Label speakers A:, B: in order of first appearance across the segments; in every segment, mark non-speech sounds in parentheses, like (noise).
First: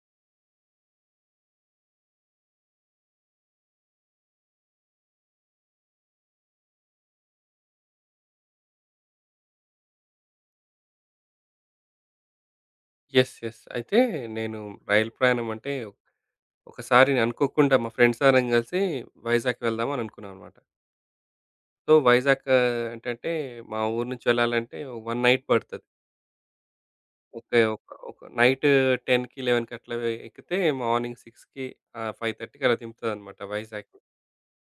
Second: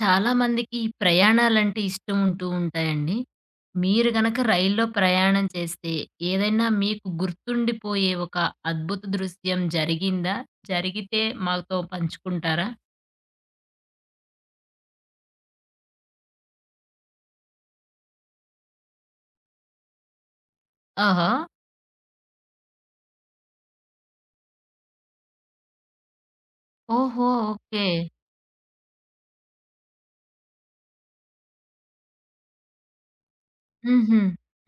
A: చాలా మందికి ఈ ప్రయాణాలంటే ఇష్టం ఉంటూ ఉంటాయండి. మీరు గనక రైల్లో ప్రయాణం చేస్తే, ఏదైనా మీకు గుర్తుండిపోయే ఒక అద్భుత దృశ్యం జరిగిందా? జరిగితే మాతో పంచుకుంటారా?
B: యెస్. యెస్. అయితే నేను రైలు ప్రయాణం అంటే ఒకసారి నేను అనుకోకుండా మా ఫ్రెండ్స్ అందరం కలిసి వైజాగ్ వెళ్దాం అని అనుకున్నాం అనమాట.
A: ఆహా!
B: సో, వైజాగ్ ఆ, ఏంటంటే మా ఊరు నుంచి వెళ్ళాలంటే 1 నైట్ పడతది.
A: ఓహో!
B: ఓకే.
A: ఓకే.
B: ఒక ఒక నైట్ 10:00కి, 11:00కి అట్లా ఎక్కితే మార్నింగ్ 6:00కి ఆహ్, 5:30కి అలా దింపుతదనమాట వైజాగ్.
A: హుహు.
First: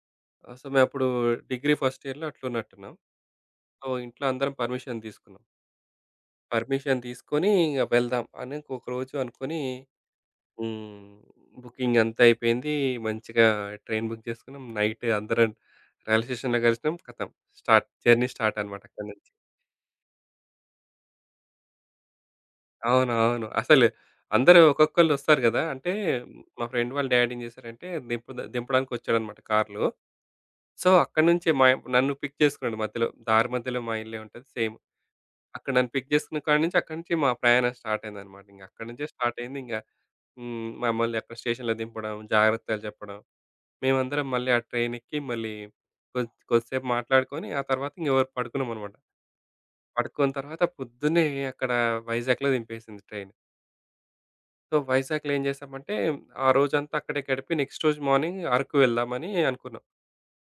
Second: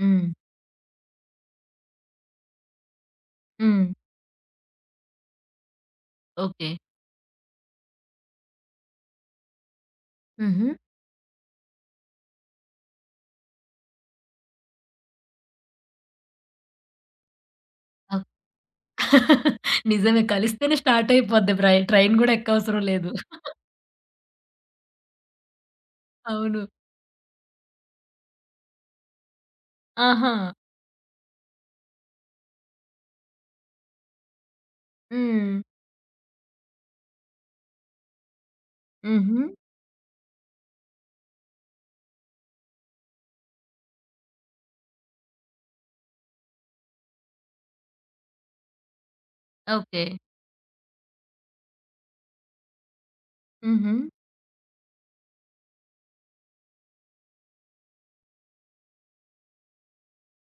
A: హ్మ్.
B: ఆహ్, సో, మేమప్పుడు డిగ్రీ ఫస్ట్ ఇయర్‌లో అట్లా ఉన్నట్టున్నాం.
A: హ్మ్.
B: సో, ఇంట్లో అందరం పర్మిషన్ తీసుకున్నాం.
A: ఓకే.
B: పర్మిషన్ తీసుకొని ఇంక వెళ్దాం అని ఒక రోజు అనుకోని
A: హుహు.
B: హ్మ్. బుకింగ్ అంతా అయిపోయింది. మంచిగా ట్రైన్ బుక్ చేసుకున్నాం. నైట్ అందరం రైల్వే స్టేషన్‌లో కలిసినాం. ఖతం స్టార్ట్.
A: ఓహ్!
B: జర్నీ స్టార్ట్ అన్నమాట అక్కడి నుంచి.
A: (laughs) నిజమే. కలిస్తేనే స్టార్ట్ అయిపోద్ది ప్రై ట్రైన్ గూడా ఎక్కవసరం లేదు.
B: అవును. అవును. అసలు అందరూ ఒక్కొక్కళ్ళు వస్తారు గదా! అంటే
A: అవును.
B: మా ఫ్రెండ్ వాళ్ళ డాడీ ఏం చేశారంటే దింపడానికి వచ్చాడన్నమాట కార్‌లో.
A: ఆహా!
B: సో, అక్కడి నుంచే నన్ను పిక్ చేసుకున్నాడు మధ్యలో. దారి మధ్యలో మా ఇల్లే ఉంటది సేమ్.
A: హ్మ్.
B: అక్కడ నన్ను పిక్ చేసుకున్న కాడి నుంచి అక్కడి నుంచి మా ప్రయాణం స్టార్ట్ అయిందన్నమాట. ఇంక అక్కడి నుంచే స్టార్ట్
A: హుహు.
B: అయింది. ఇంగ హ్మ్. మమ్మల్ని అక్కడ స్టేషన్‌లో దింపడం, జాగ్రత్తలు చెప్పడం. మేమందరం మళ్ళీ ఆ ట్రైన్ ఎక్కి మళ్ళీ కొద్దిసేపు మాట్లాడుకొని, ఆ తర్వాత ఇంకెవరు పడుకున్నామనమాట.
A: ఓకే.
B: పడుకున్న తర్వాత పొద్దున్నే అక్కడ వైజాగ్‌లో దింపేసింది ట్రైన్.
A: హుహు.
B: సో, వైజాగ్‌లో ఏం చేశామంటే, ఆ రోజంతా అక్కడే గడిపి నెక్స్ట్ రోజు మార్నింగ్ అరకు వెళ్దామని అనుకున్నాం.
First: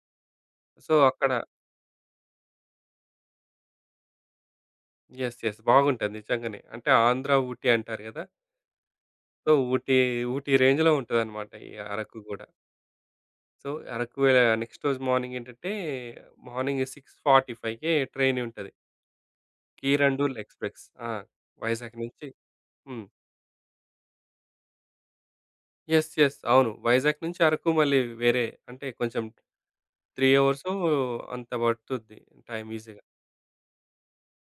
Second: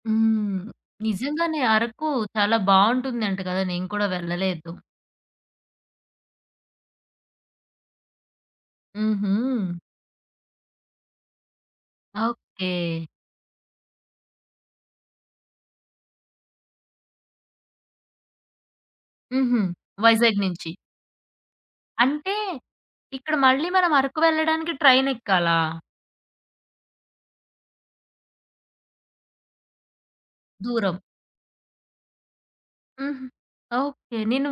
A: హ్మ్.
B: సో, అక్కడ
A: నిజంగానే అరకు చాలా బావుంటుందంట కదా! నేను కూడా వెళ్ళలేదు.
B: యెస్. యెస్. బాగుంటది నిజంగానే. అంటే ఆంధ్ర, ఊటీ అంటారు గదా!
A: హుహు.
B: సో, ఊటీ రేంజ్‌లో ఉంటదనమాట ఈ అరకు గూడా.
A: ఓకే.
B: సో, అరకు నెక్స్ట్ రోజు మార్నింగ్ ఏంటంటే, మార్నింగ్ 6:45కే ట్రైన్ ఉంటది.
A: హుహు.
B: కీరండూల్
A: వైజాగ్ నుంచి.
B: ఎక్స్‌ప్రెస్. ఆ! వైజాగ్ నుంచి
A: అంటే
B: హ్మ్.
A: ఇక్కడ మళ్ళీ మనం అరకు వెళ్ళడానికి ట్రైన్ ఎక్కాలా?
B: యెస్. యెస్. అవును. వైజాగ్ నుంచి అరకు మళ్ళీ వేరే అంటే కొంచెం 3 అవర్సో
A: దూరం.
B: అంత పట్టుద్ది టైమ్ ఈజీగా.
A: హుహు. ఓకే. నేను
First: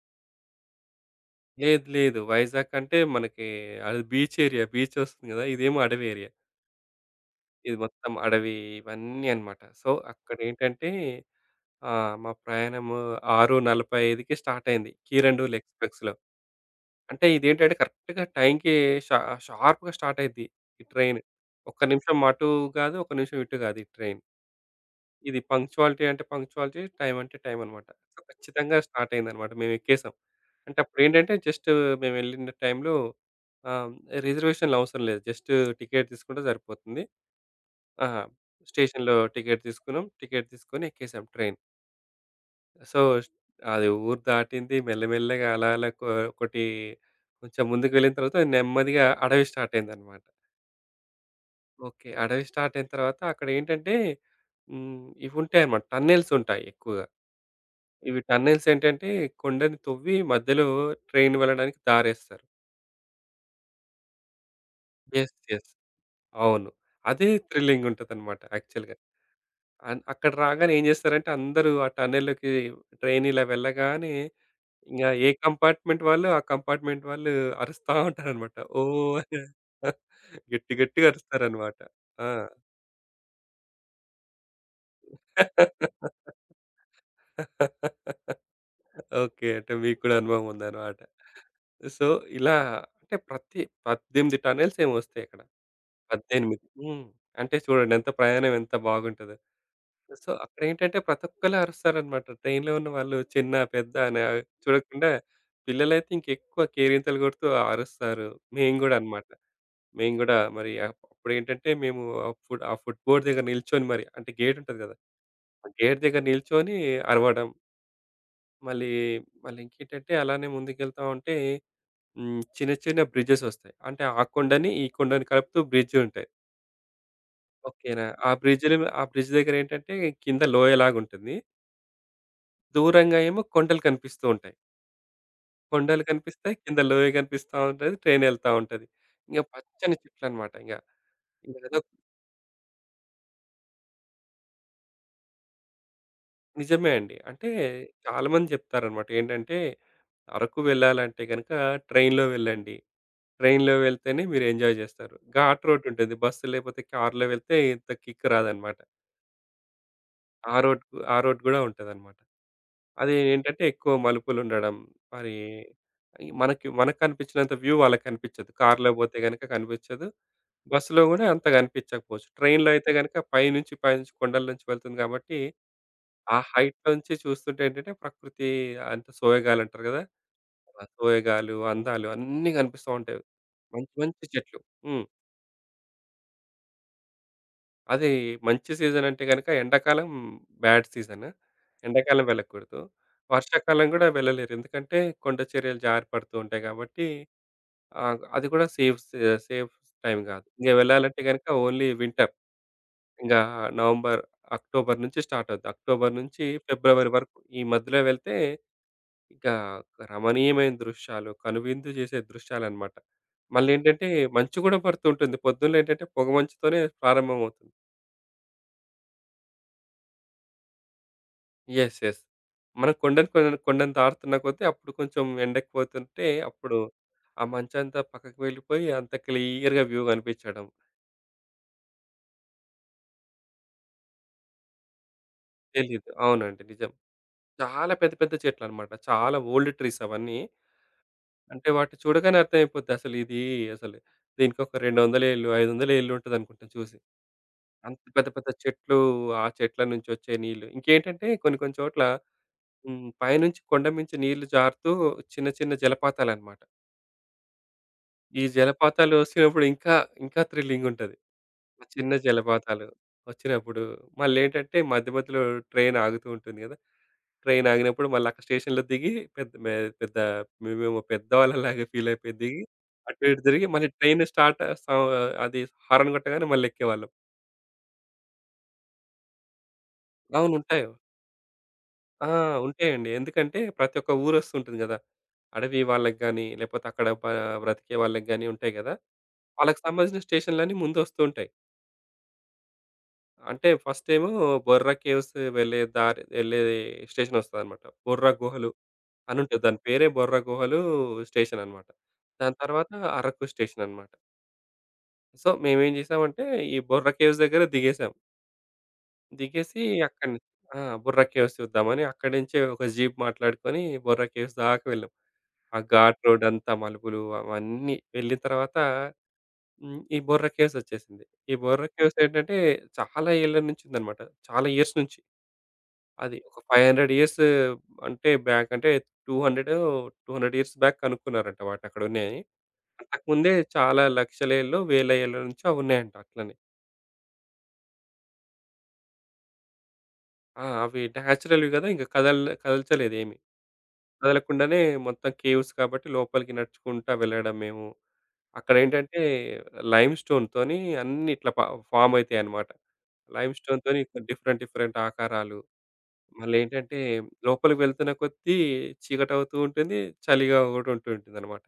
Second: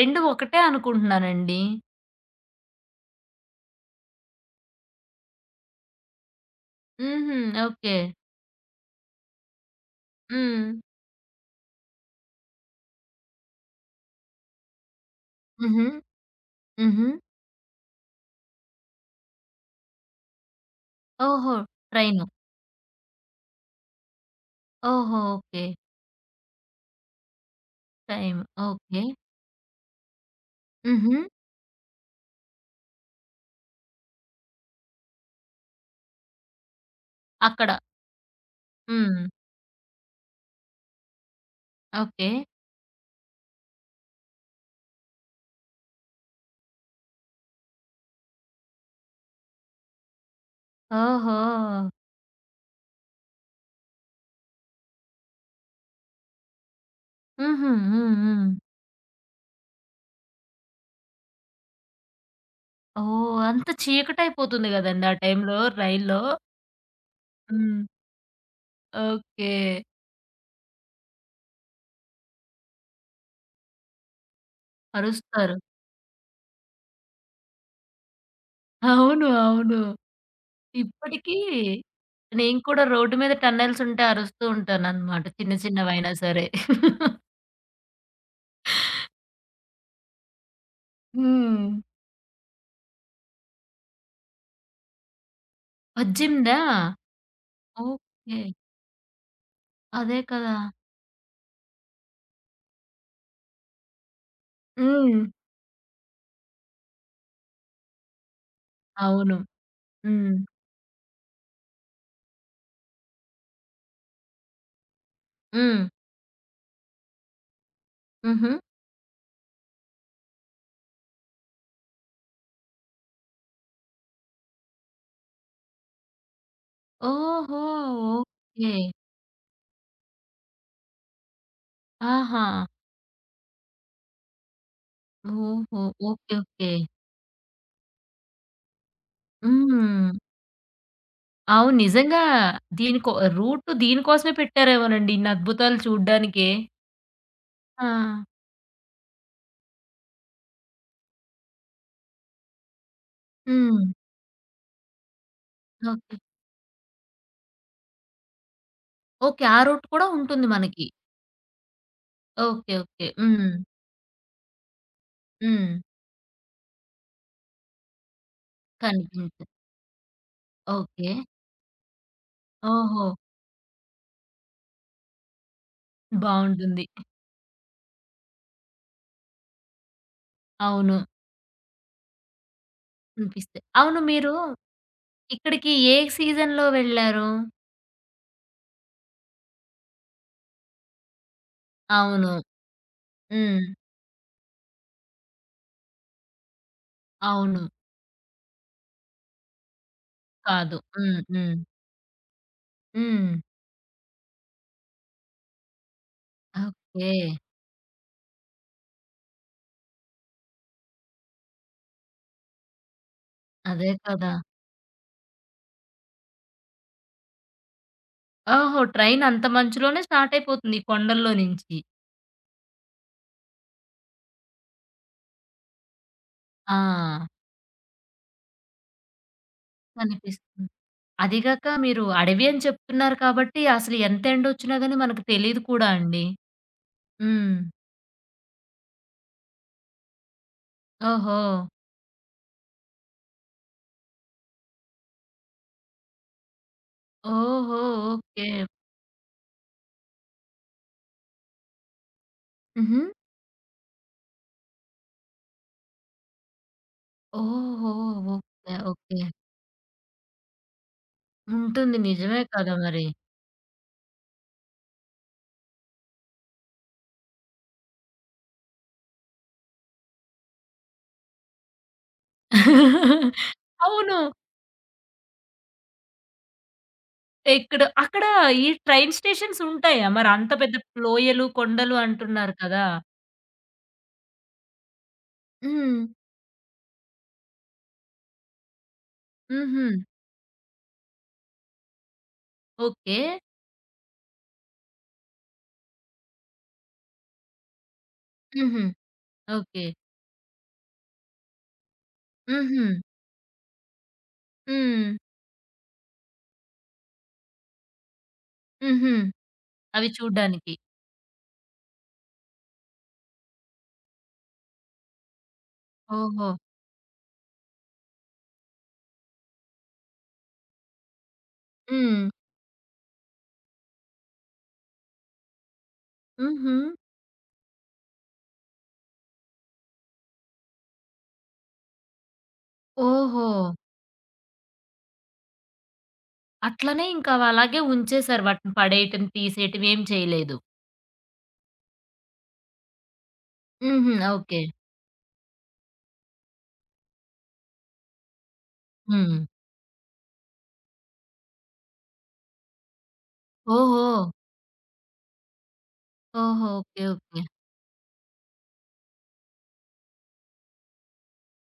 A: 2 ఒకటే అనుకుంటున్నానండి.
B: లేదు. లేదు. వైజాగ్ అంటే మనకి అది బీచ్ ఏరియా. బీచ్ వస్తుంది కదా! ఇదేమో అడవి ఏరియా.
A: హుహు.
B: ఇది
A: ఓకే.
B: మొత్తం అడవి ఇవన్నీ అన్నమాట. సో,
A: హ్మ్.
B: అక్కడేంటంటే ఆహ్, మా ప్రయాణము 6:45కి స్టార్ట్ అయింది. కీరండూల్
A: హుహు.
B: ఎక్స్‌ప్రెస్‌లో.
A: హుహు.
B: అంటే ఇదేంటంటే కరెక్ట్‌గా టైంకి షా షార్ప్‌గా స్టార్ట్ అయిద్ది ఈ ట్రైన్.
A: ఓహో!
B: ఒక్క నిమిషం
A: ట్రైను.
B: అటు కాదు, ఒక్క నిమిషం ఇటు కాదు ఈ ట్రైన్.
A: ఓహో!
B: ఇది
A: ఓకే.
B: పంక్చువాలిటీ అంటే పంక్చువాలిటీ, టైం అంటే టైం అనమాట. So,
A: time.
B: ఖచ్చితంగా
A: ఓకే.
B: స్టార్ట్ అయిందనమాట. మేము ఎక్కేసాం. అంటే
A: హుహు.
B: అప్పుడేంటంటే జస్ట్ మేము వెళ్ళిన టైంలో ఆహ్, రిజర్వేషన్‌లు అవసరం లేదు. జస్ట్ టికెట్ తీసుకుంటే సరిపోతుంది.
A: అక్కడ.
B: ఆ! స్టేషన్‌లో
A: హ్మ్.
B: టికెట్ తీసుకున్నాం. టికెట్ తీసుకొని ఎక్కేసాం ట్రైన్.
A: ఓకే.
B: సో, అది ఊరు దాటింది. మెల్లమెల్లగా అలా అలా ఒకటి కొంచెం ముందుకు వెళ్ళిన తర్వాత నెమ్మదిగా అడవి స్టార్ట్ అయిందనమాట.
A: ఓహో!
B: ఓకే. అడవి స్టార్ట్ అయిన తర్వాత అక్కడేంటంటే హ్మ్. ఇవుంటాయన్నమాట. టన్నెల్స్ ఉంటాయి ఎక్కువగా.
A: హుహు. హ్మ్.
B: ఇవి
A: హ్మ్.
B: టన్నెల్స్ ఏంటంటే కొండని తవ్వి మధ్యలో ట్రైన్ వెళ్ళడానికి దారేస్తారు.
A: ఓహ్! అంత చీకటైపోతుంది గదండీ ఆ
B: యెస్.
A: టైంలో
B: యెస్.
A: రైల్లో.
B: అవును. అదే
A: హ్మ్.
B: థ్రిల్లింగ్ ఉంటదనమాట యాక్చువల్‌గా.
A: ఓకే.
B: అక్కడ రాగానే ఏం చేస్తారంటే అందరూ ఆ టన్నెల్‌లోకి ట్రైన్ ఇలా వెళ్ళగానే ఇంగా ఏ
A: అరుస్తారు.
B: కంపార్ట్‌మెంట్ వాళ్ళు, ఆ కంపార్ట్‌మెంట్ వాళ్ళు అరుస్తా ఉంటారనమాట.
A: అవును.
B: ఓహ్!
A: అవును.
B: (laughs) గట్టి గట్టిగా
A: ఇప్పటికీ
B: అరుస్తారనమాట. ఆ!
A: నేను కూడా రోడ్డు మీద టన్నెల్సుంటే అరుస్తూ ఉంటాననమాట. చిన్న చిన్నవైనా సరే.
B: ఓకే. అంటే మీకు కూడా అనుభవం ఉందనమాట.
A: హ్మ్.
B: సో, ఇలా అంటే ప్రతి 18 టన్నెల్స్ ఏమో వస్తాయి అక్కడ.
A: వజ్జిందా?
B: 18 హ్మ్. అంటే చూడండి ఎంత
A: ఓకే.
B: ప్రయాణం ఎంత బాగుంటదో.
A: అదే
B: సో,
A: కదా!
B: అక్కడేంటంటే ప్రతి ఒక్కళ్ళు అరుస్తారనమాట. ట్రైన్‌లో ఉన్న వాళ్ళు చిన్న, పెద్ద అని చూడకుండా
A: హ్మ్.
B: పిల్లలైతే ఇంకెక్కువ కేరింతలు కొడుతూ అరుస్తారు. మేము గూడా అనమాట.
A: అవును.
B: మేము
A: హ్మ్.
B: గూడా మరి అప్పుడేంటంటే మేము ఆ ఫుడ్ బోర్డ్ దగ్గర నిల్చొని మరి అంటే గేట్ ఉంటది గదా! ఆ
A: హ్మ్.
B: గేట్ దగ్గర నిల్చొని అరవడం.
A: హుహు.
B: మళ్ళీ, మళ్ళీ ఇంకేంటంటే అలానే ముందుకెళ్తా ఉంటే హ్మ్. చిన్న చిన్న బ్రిడ్జెస్ ఒస్తాయి. అంటే ఆ కొండని, ఈ కొండని కలుపుతూ బ్రిడ్జ్ ఉంటాయి.
A: ఓహో!
B: ఓకేనా.
A: ఓకే.
B: ఆ బ్రిడ్జ్ దగ్గరేంటంటే కింద లోయలాగుంటుంది.
A: ఆహా!
B: దూరంగా ఏమో కొండలు కనిపిస్తూ ఉంటాయి.
A: ఓహో!
B: కొండలు
A: ఓకే.
B: కనిపిస్తాయి.
A: ఓకే.
B: కింద లోయ కనిపిస్తా ఉంటది. ట్రైన్ ఎళ్తా ఉంటది. ఇంక పచ్చని
A: హ్మ్.
B: చెట్లనమాట ఇంగ. ఇంగ
A: అవును.
B: అదొక
A: నిజంగా దీనికొ రూట్ దీనికోసమే పెట్టారేమోనండి. ఇన్ని అద్భుతాలు చూడ్డానికే.
B: నిజమే అండి. అంటే
A: ఆ!
B: చాలామంది చెప్తారనమాట. ఏంటంటే, అరకు వెళ్ళాలంటే గనక ట్రైన్‌లో వెళ్ళండి. ట్రైన్‌లో
A: హ్మ్.
B: వెళ్తేనే మీరు ఎంజాయ్ జేస్తారు. Ghat road
A: okay.
B: ఉంటుంది. బస్సు లేకపోతే కార్‌లో వెళ్తే ఇంత కిక్ రాదనమాట.
A: ఓకే. ఆ రూట్ కూడా ఉంటుంది మనకి.
B: ఆ రోడ్ గూడా ఉంటదనమాట.
A: ఓకే. ఓకే.
B: అది
A: హ్మ్.
B: ఏంటంటే ఎక్కువ మలుపులుండడం, మరి
A: హ్మ్.
B: ఈ మనకు కనిపించినంత వ్యూ వాళ్ళకి కనిపించదు. కార్‌లో పోతే గనక
A: కనిపించదు.
B: కనిపించదు. బస్సులో
A: ఓకే.
B: గూడా అంత కనిపించకపోవచ్చు. ట్రైన్‌లో అయితే
A: ఓహో!
B: గనక పైనుంచి కొండల నుంచి వెళ్తుంది గాబట్టి ఆ హైట్
A: బావుంటుంది.
B: నుంచి చూస్తుంటే ఏంటంటే ప్రకృతి అంత సోయగాలు అంటారు కదా! ఆ
A: అవును.
B: సోయగాలు, అందాలు అన్నీ కనిపిస్తా ఉంటాయి.
A: అనిపిస్తాయి.
B: మంచి
A: అవును.
B: మంచి
A: మీరు
B: చెట్లు. హ్మ్.
A: ఇక్కడికి ఏ సీజన్‌లో వెళ్లారు?
B: అది మంచి సీజన్ అంటే గనుక ఎండాకాలం బ్యాడ్ సీజన్. ఎండాకాలం
A: అవును.
B: వెళ్ళకూడదు.
A: హ్మ్.
B: వర్షాకాలం గూడా వెళ్ళలేరు. ఎందుకంటే కొండ చర్యలు జారి పడుతూ ఉంటాయి కాబట్టి
A: అవును.
B: ఆహ్, అది కూడా సేఫ్ టైమ్ గాదు. ఇంక
A: కాదు.
B: వెళ్ళాలంటే
A: హ్మ్.
B: గనుక
A: హ్మ్.
B: Only winter.
A: హ్మ్.
B: ఇంగా నవంబర్, అక్టోబర్ నుంచి స్టార్ట్ అవుద్ది. అక్టోబర్ నుంచి
A: ఓకే.
B: ఫిబ్రవరి వరకు ఈ మధ్యలో వెళ్తే ఇంకా రమణీయమైన దృశ్యాలు, కనువిందు చేసే దృశ్యాలనమాట.
A: అదే
B: మళ్ళేంటంటే,
A: కదా!
B: మంచు గూడా పడుతుంటుంది. పొద్దున్నేంటంటే, పొగ మంచుతోనే ప్రారంభమవుతుంది.
A: ఓహో! ట్రైన్ అంత మంచులోనే స్టార్ట్ అయిపోతుంది. ఈ కొండల్లో నుంచి.
B: యెస్. యెస్. మనం కొండను దాటుతున్న కొద్దీ అప్పుడు కొంచెం ఎండెక్కువవుతుంటే, అప్పుడు
A: ఆ!
B: ఆ మంచంతా పక్కకు వెళ్ళిపోయి, అంత క్లియర్‌గా వ్యూ కనిపిచ్చడం.
A: కనిపిస్తుంది. అదీగాక మీరు అడవి అని చెప్తున్నారు కాబట్టి అసలు ఎంత ఎండొచ్చినా గాని మనకు తెలీదు కూడా
B: తెలీదు.
A: అండి.
B: అవునండి. నిజం.
A: హ్మ్.
B: చాలా పెద్ద పెద్ద చెట్లనమాట. చాలా ఓల్డ్ ట్రీస్ అవన్నీ.
A: ఓహో!
B: అంటే, వాటిని చూడగానే అర్థమైపోద్ది. అసలు దీనికొక 200 ఏళ్ళు, 500 ఏళ్ళు ఉంటదనుకుంటాం చూసి.
A: ఓహో!
B: అంత పెద్ద పెద్ద
A: ఓకే.
B: చెట్లు, ఆ చెట్ల నుంచొచ్చే నీళ్ళు. ఇంకేంటంటే కొన్ని కొన్ని చోట్ల
A: హుహు.
B: హ్మ్. పైనుంచి కొండ మించి నీళ్లు జారుతూ చిన్న చిన్న జలపాతాలనమాట.
A: ఓహో!
B: ఈ
A: ఓకే.
B: జలపాతాలు
A: ఓకే.
B: ఒచ్చినప్పుడు ఇంకా, ఇంకా థ్రిల్లింగుంటది. ఆ
A: ఉంటుంది.
B: చిన్న
A: నిజమే కదా
B: జలపాతాలు
A: మరి.
B: ఒచ్చినప్పుడు మళ్ళేంటంటే మధ్య మధ్యలో ట్రైన్ ఆగుతూ ఉంటుంది గదా! ట్రైన్ ఆగినప్పుడు మళ్ళీ అక్కడ స్టేషన్‌లో దిగి పెద్ద మేమేమో పెద్దవాళ్ళలాగా ఫీలయిపోయి దిగి అటు ఇటు తిరిగి మళ్ళీ
A: అవును.
B: ట్రైన్ స్టార్ట్ సౌ అది హారన్ కొట్టగానే మళ్ళెక్కేవాళ్ళం.
A: ఇక్కడ అక్కడ ఈ ట్రైన్ స్టేషన్స్ ఉంటాయా? మరి అంత
B: అవును.
A: పెద్ద
B: ఉంటాయి.
A: లోయలు, కొండలు
B: ఆ!
A: అంటున్నారు కదా!
B: ఉంటాయండి. ఎందుకంటే ప్రతి ఒక్క ఊరొస్తుంటుంది గదా! అడవి
A: హ్మ్.
B: వాళ్ళకి గాని, లేపోతే అక్కడ బ్రతికే వాళ్ళకి గాని ఉంటాయి గదా! వాళ్ళకి
A: హుహు.
B: సంబంధించిన స్టేషన్‌లన్నీ ముందొస్తూ ఉంటాయి.
A: ఓకే.
B: అంటే ఫస్టేమో బొర్రా కేవ్స్ వెళ్ళే స్టేషనొస్తదనమాట. బొర్రా గుహలు
A: హుహు.
B: అనుంటది. దాని
A: ఓకే.
B: పేరే బొర్రా గుహలు స్టేషననమాట. దాని
A: హుహు.
B: తర్వాత అరకు స్టేషననమాట.
A: హ్మ్.
B: సో, మేమేం జేసామంటే ఈ బొర్రా కేవ్స్ దగ్గర దిగేసాం.
A: హుహు.
B: దిగేసి
A: అవి
B: అక్కడి నుంచి
A: చూడ్డానికి.
B: ఆ! బొర్రా కేవ్స్ చూద్దామని అక్కడి నుంచే ఒక జీప్ మాట్లాడుకొని బొర్రా కేవ్స్ దాకా వెళ్ళాం. ఆ ఘాట్ రోడ్
A: ఓహో!
B: అంతా మలుపులు అవన్నీ వెళ్ళిన తర్వాత హ్మ్. ఈ బొర్రా కేవ్స్ వచ్చేసింది. ఈ బొర్రా కేవ్స్
A: హ్మ్.
B: ఏంటంటే చాలా ఏళ్ల నుంచి ఉందన్నమాట. చాలా ఇయర్స్ నుంచి. అది ఒక
A: హుహు.
B: 500 ఇయర్స్ అంటే బ్యాక్ అంటే 200 200 ఇయర్స్ బ్యాక్ కనుక్కున్నారంట వాటి అక్కడ ఉన్నాయని.
A: ఓహో!
B: అంతకుముందే చాలా లక్షల ఏళ్ళు, వేల ఏళ్ల నుంచి అవి ఉన్నాయంట అట్లనే.
A: అట్లనే ఇంకా అవలాగే ఉంచేసారు. వాటిని పడేయటం, తీసేయటం ఏం చేయలేదు.
B: ఆ! అవి నేచురల్‌వి కదా! ఇంక కదల్చలేదేమి.
A: హుహు. ఓకే.
B: కదలకుండానే మొత్తం కేవ్స్ కాబట్టి లోపలికి నడుచుకుంటా వెళ్ళడం మేము. అక్కడేంటంటే
A: హ్మ్.
B: లైమ్ స్టోన్‌తోని అన్నీ ఇట్లా ఫార్మ్ అయితాయన్నమాట. లైమ్ స్టోన్‌తోని
A: ఓహో!
B: డిఫరెంట్ డిఫరెంట్ ఆకారాలు.
A: ఓహో!
B: మళ్ళేంటంటే
A: ఓకే. ఓకే.
B: లోపలికి వెళ్తున్న కొద్దీ చీకటవుతూ ఉంటుంది. చలిగా కూడా ఉంటూ ఉంటుందన్నమాట.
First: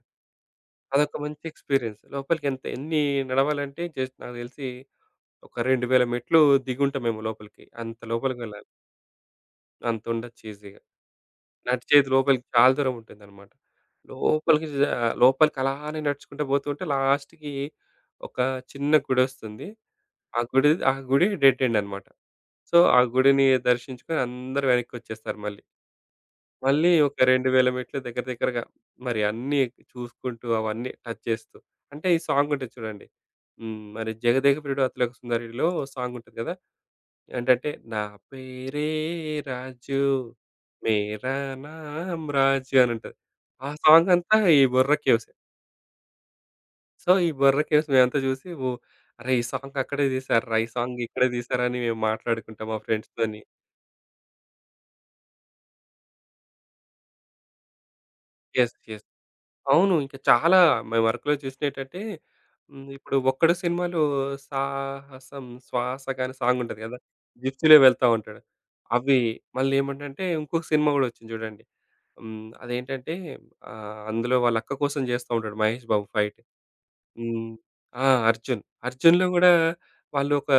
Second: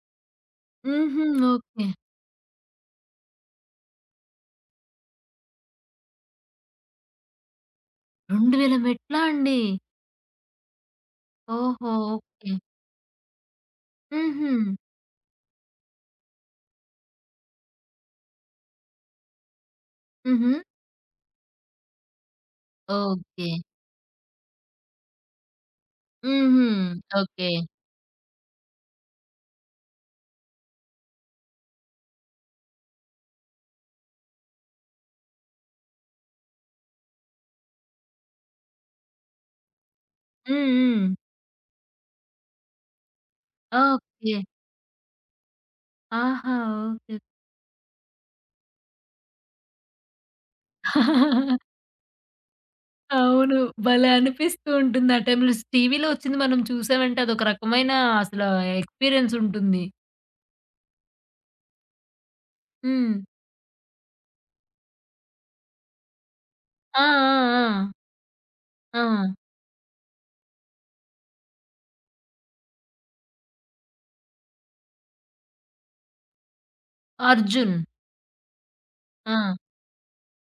B: అదొక
A: హుహు.
B: మంచి
A: ఓకే.
B: ఎక్స్‌పీరియన్స్. లోపలికి ఎంత ఎన్ని నడవాలంటే జస్ట్ నాకు తెలిసి ఒక 2000 మెట్లు దిగుంటాం మేము లోపలికి. అంత లోపలికి వెళ్ళాలి.
A: 2000 మెట్లా అండి?
B: అంతుండొచ్చు ఈజీగా.
A: ఓహో!
B: నడిచేది లోపలికి
A: ఓకే.
B: చాలా దూరం ఉంటుందన్నమాట.
A: హుహు.
B: లోపలికి జ లోపలికి అలానే నడుచుకుంటూ పోతుంటే లాస్ట్‌కి ఒక చిన్న గుడొస్తుంది.
A: హుహు.
B: ఆ గుడి డెడ్ ఎండ్ అన్నమాట. సో, ఆ గుడిని
A: ఓకే.
B: దర్శించుకొని అందరూ వెనక్కొచ్చేస్తారు మళ్ళీ.
A: హుహు.
B: మళ్ళీ ఒక
A: ఓకే.
B: 2000 మెట్లు దగ్గర దగ్గరగా మరి అన్నీ చూసుకుంటూ అవన్నీ టచ్ చేస్తూ. అంటే ఈ సాంగ్ ఉంటది చూడండి. హ్మ్. మరి 'జగదేక ప్రియుడు అతిలోక సుందరి'లో సాంగ్ ఉంటది కదా! ఏంటంటే, పేరే రాజు
A: హ్మ్. హ్మ్.
B: మేరా నామ్ రాజు అని ఉంటది. ఆ సాంగ్
A: ఓకే.
B: అంతా ఈ బొర్ర కేవ్సే.
A: ఆహా!
B: So,
A: okay.
B: ఈ బొర్ర కేవ్స్ మేమంతా చూసి ఓహ్! అరే! ఈ సాంగ్ అక్కడే తీశార్రా, ఈ సాంగ్ ఇక్కడే
A: (laughs)
B: తీశారని మేము మాట్లాడుకుంటాం మా ఫ్రెండ్స్‌తోని.
A: అవును. భలే అనిపిస్తూ ఉంటుంది. ఆ టైంలో టీవీలో వచ్చింది మనం చూసామంటే అదొక రకమైన అసల
B: యెస్. యెస్.
A: ఎక్స్‌పీరియన్స్ ఉంటుంది.
B: అవును. ఇంకా చాలా మేము అరకులో చూసినేంటంటే హ్మ్.
A: హ్మ్.
B: ఇప్పుడు 'ఒక్కడు' సినిమాలో 'సాహసం శ్వాస' గాని సాంగ్ ఉంటది కదా!
A: ఆ! ఆ!
B: జిప్సీలో వెళ్తా ఉంటాడు.
A: ఆ!
B: అవి
A: ఆ!
B: మళ్ళీ ఏమంటంటే ఇంకొక సినిమా కూడా వచ్చింది చూడండి. హ్మ్. అదేంటంటే ఆహ్, అందులో వాళ్ళ అక్క కోసం చేస్తా ఉంటాడు మహేష్ బాబు ఫైట్. హ్మ్.
A: 'అర్జున్.'
B: ఆ! 'అర్జున్'. 'అర్జున్‌లో' గూడా
A: ఆ!
B: వాళ్ళు ఒక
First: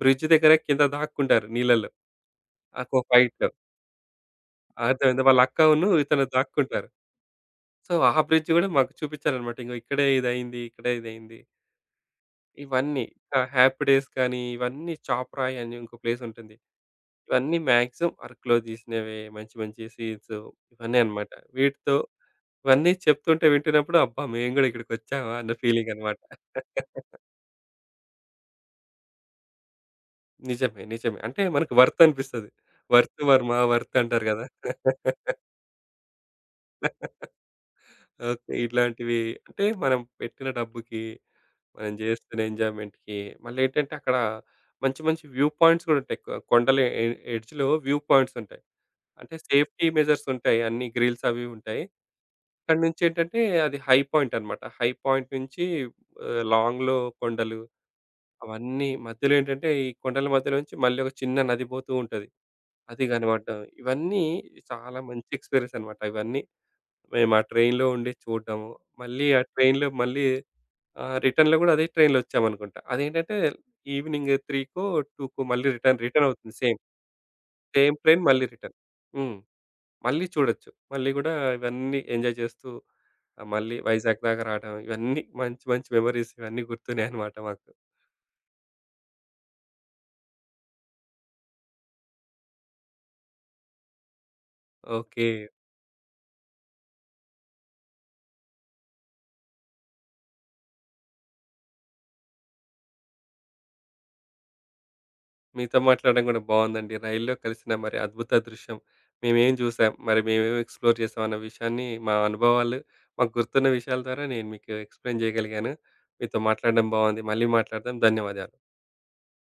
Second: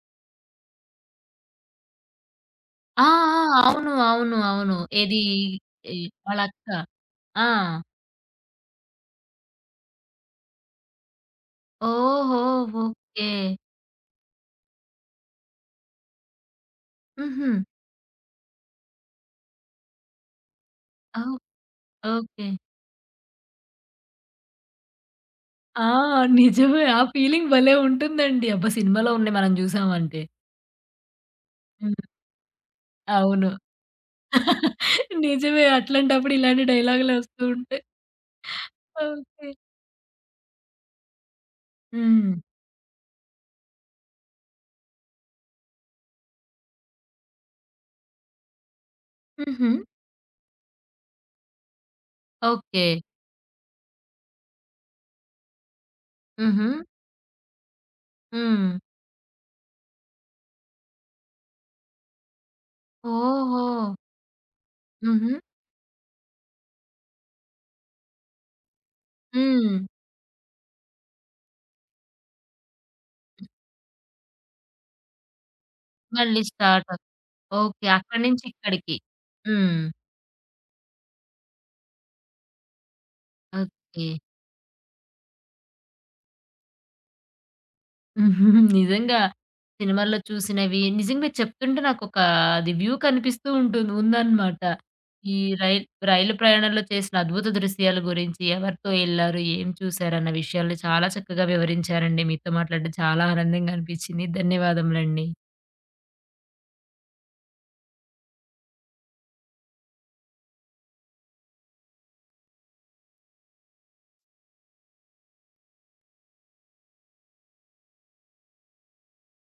B: బ్రిడ్జ్ దగ్గర కింద దాక్కుంటారు నీళ్ళలో. ఆ ఒక
A: ఆ!
B: ఫైట్‌లో.
A: ఆ! అవును. అవును. అవును. ఏది
B: అర్థమైందా? వాళ్ళ అక్కను
A: ఈ
B: ఇతను
A: వాళ్ళ అక్క.
B: దాక్కుంటారు.
A: ఆ!
B: సో, ఆ బ్రిడ్జ్ గూడా మాకు చూపించారనమాట. ఇగో ఇక్కడే ఇదయింది. ఇక్కడే ఇదయింది.
A: ఓహో!
B: ఇవన్నీ
A: ఓకే.
B: ఆ! 'హ్యాపీ డేస్' కానీ ఇవన్నీ 'చాప్రాయ్' అని ఇంకో ప్లేస్ ఉంటుంది.
A: హుహు.
B: ఇవన్నీ మాక్సిమం అరకులో తీసినవే మంచి మంచి సీన్స్ ఇవన్నీ
A: ఓ
B: అన్నమాట. వీటితో
A: ఓకే.
B: ఇవన్నీ చెప్తుంటే వింటున్నప్పుడు అబ్బా! మేము గూడా ఇక్కడికొచ్చామా అన్న
A: ఆ!
B: ఫీలింగ్ అన్నమాట.
A: నిజమే. ఆ ఫీలింగ్ భలే ఉంటుందండి. అబ్బా! సినిమాలో ఉన్నయి మనం చూసామంటే.
B: నిజమే. నిజమే. అంటే మనకు
A: హ్మ్.
B: వర్త్ అనిపిస్తది.
A: అవును.
B: వర్త్ అంటారు గదా!
A: (laughs) నిజమే. అట్లాంటప్పుడు ఇలాంటి డైలాగులొస్తూ ఉంటే
B: ఓకే. ఇట్లాంటివి
A: ఓకే.
B: అంటే మనం పెట్టిన డబ్బుకి, మనం
A: హ్మ్.
B: జేస్తున్న ఎంజాయ్‌మెంట్‌కి మళ్ళేంటంటే అక్కడ మంచి మంచి వ్యూ పాయింట్స్ గూడా ఉంటాయి. కొండల ఎడ్జ్‌లో వ్యూ పాయింట్స్ ఉంటాయి. అంటే
A: హుహు.
B: సేఫ్టీ మెజర్స్ ఉంటాయి. అన్ని గ్రిల్స్ అవి ఉంటాయి. అక్కడి
A: ఓకే.
B: నుంచేంటంటే అది హై పాయింట్ అన్నమాట. హై పాయింట్ నుంచి ఆహ్,
A: హుహు.
B: లాంగ్‌లో కొండలు
A: హ్మ్.
B: అవన్నీ మధ్యలో ఏంటంటే, ఈ కొండల మధ్యలోంచి మళ్ళీ ఒక చిన్న నది పోతూ ఉంటది. అది కనపడడం.
A: ఓహో!
B: ఇవన్నీ చాలా మంచి
A: హుహు.
B: ఎక్స్‌పీరియన్స్ అనమాట. ఇవన్నీ మేము ఆ ట్రైన్‌లో ఉండి చూడడము. మళ్ళీ ఆ
A: హ్మ్.
B: ట్రైన్‌లో మళ్ళీ ఆహ్, రిటర్న్‌లో కూడా అదే ట్రైన్‌లో వచ్చామనుకుంటా. అదేంటంటే ఈవినింగ్ 3కో, 2కో మళ్ళీ రిటర్న్ రిటర్న్
A: మళ్ళీ
B: అవుతుంది same.
A: Start. Okay.
B: Same train
A: అక్కడి నుంచి
B: మళ్ళీ రిటర్న్.
A: ఇక్కడికి.
B: హ్మ్.
A: హ్మ్.
B: మళ్ళీ చూడొచ్చు. మళ్ళీ కూడా ఇవన్నీ ఎంజాయ్ చేస్తూ ఆహ్, మళ్ళీ
A: ఓకే.
B: వైజాగ్ దాకా రావడం. ఇవన్నీ మంచి మంచి మెమోరీస్ ఇవన్నీ గుర్తున్నాయన్నమాట మాకు.
A: నిజంగా సినిమాల్లో చూసినవి నిజంగా మీరు చెప్తుంటే నాకొక అది వ్యూ కనిపిస్తూ ఉంటుంది ఉందన్నమాట.
B: ఓకే.
A: ఈ రైల్ రైలు ప్రయాణంలో చేసిన అద్భుత దృశ్యాల గురించి, ఎవరితో ఎళ్లారు, ఏం చూసారన్న విషయాలు చాలా చక్కగా వివరించారండి. మీతో మాట్లాడడం చాలా ఆనందంగా అనిపించింది. ధన్యవాదములండి.
B: మీతో మాట్లాడడం కూడా బాగుందండి. రైల్లో కలిసిన మరి అద్భుత దృశ్యం. మేమేం చూసాం, మరి మేమేం ఎక్స్‌ప్లోర్ చేసాం అన్న విషయాన్ని మా అనుభవాలు, మాకు గుర్తున్న విషయాల ద్వారా నేను మీకు ఎక్స్‌ప్లెయిన్ చేయగలిగాను. మీతో మాట్లాడడం బాగుంది. మళ్ళీ మాట్లాడదాం. ధన్యవాదాలు.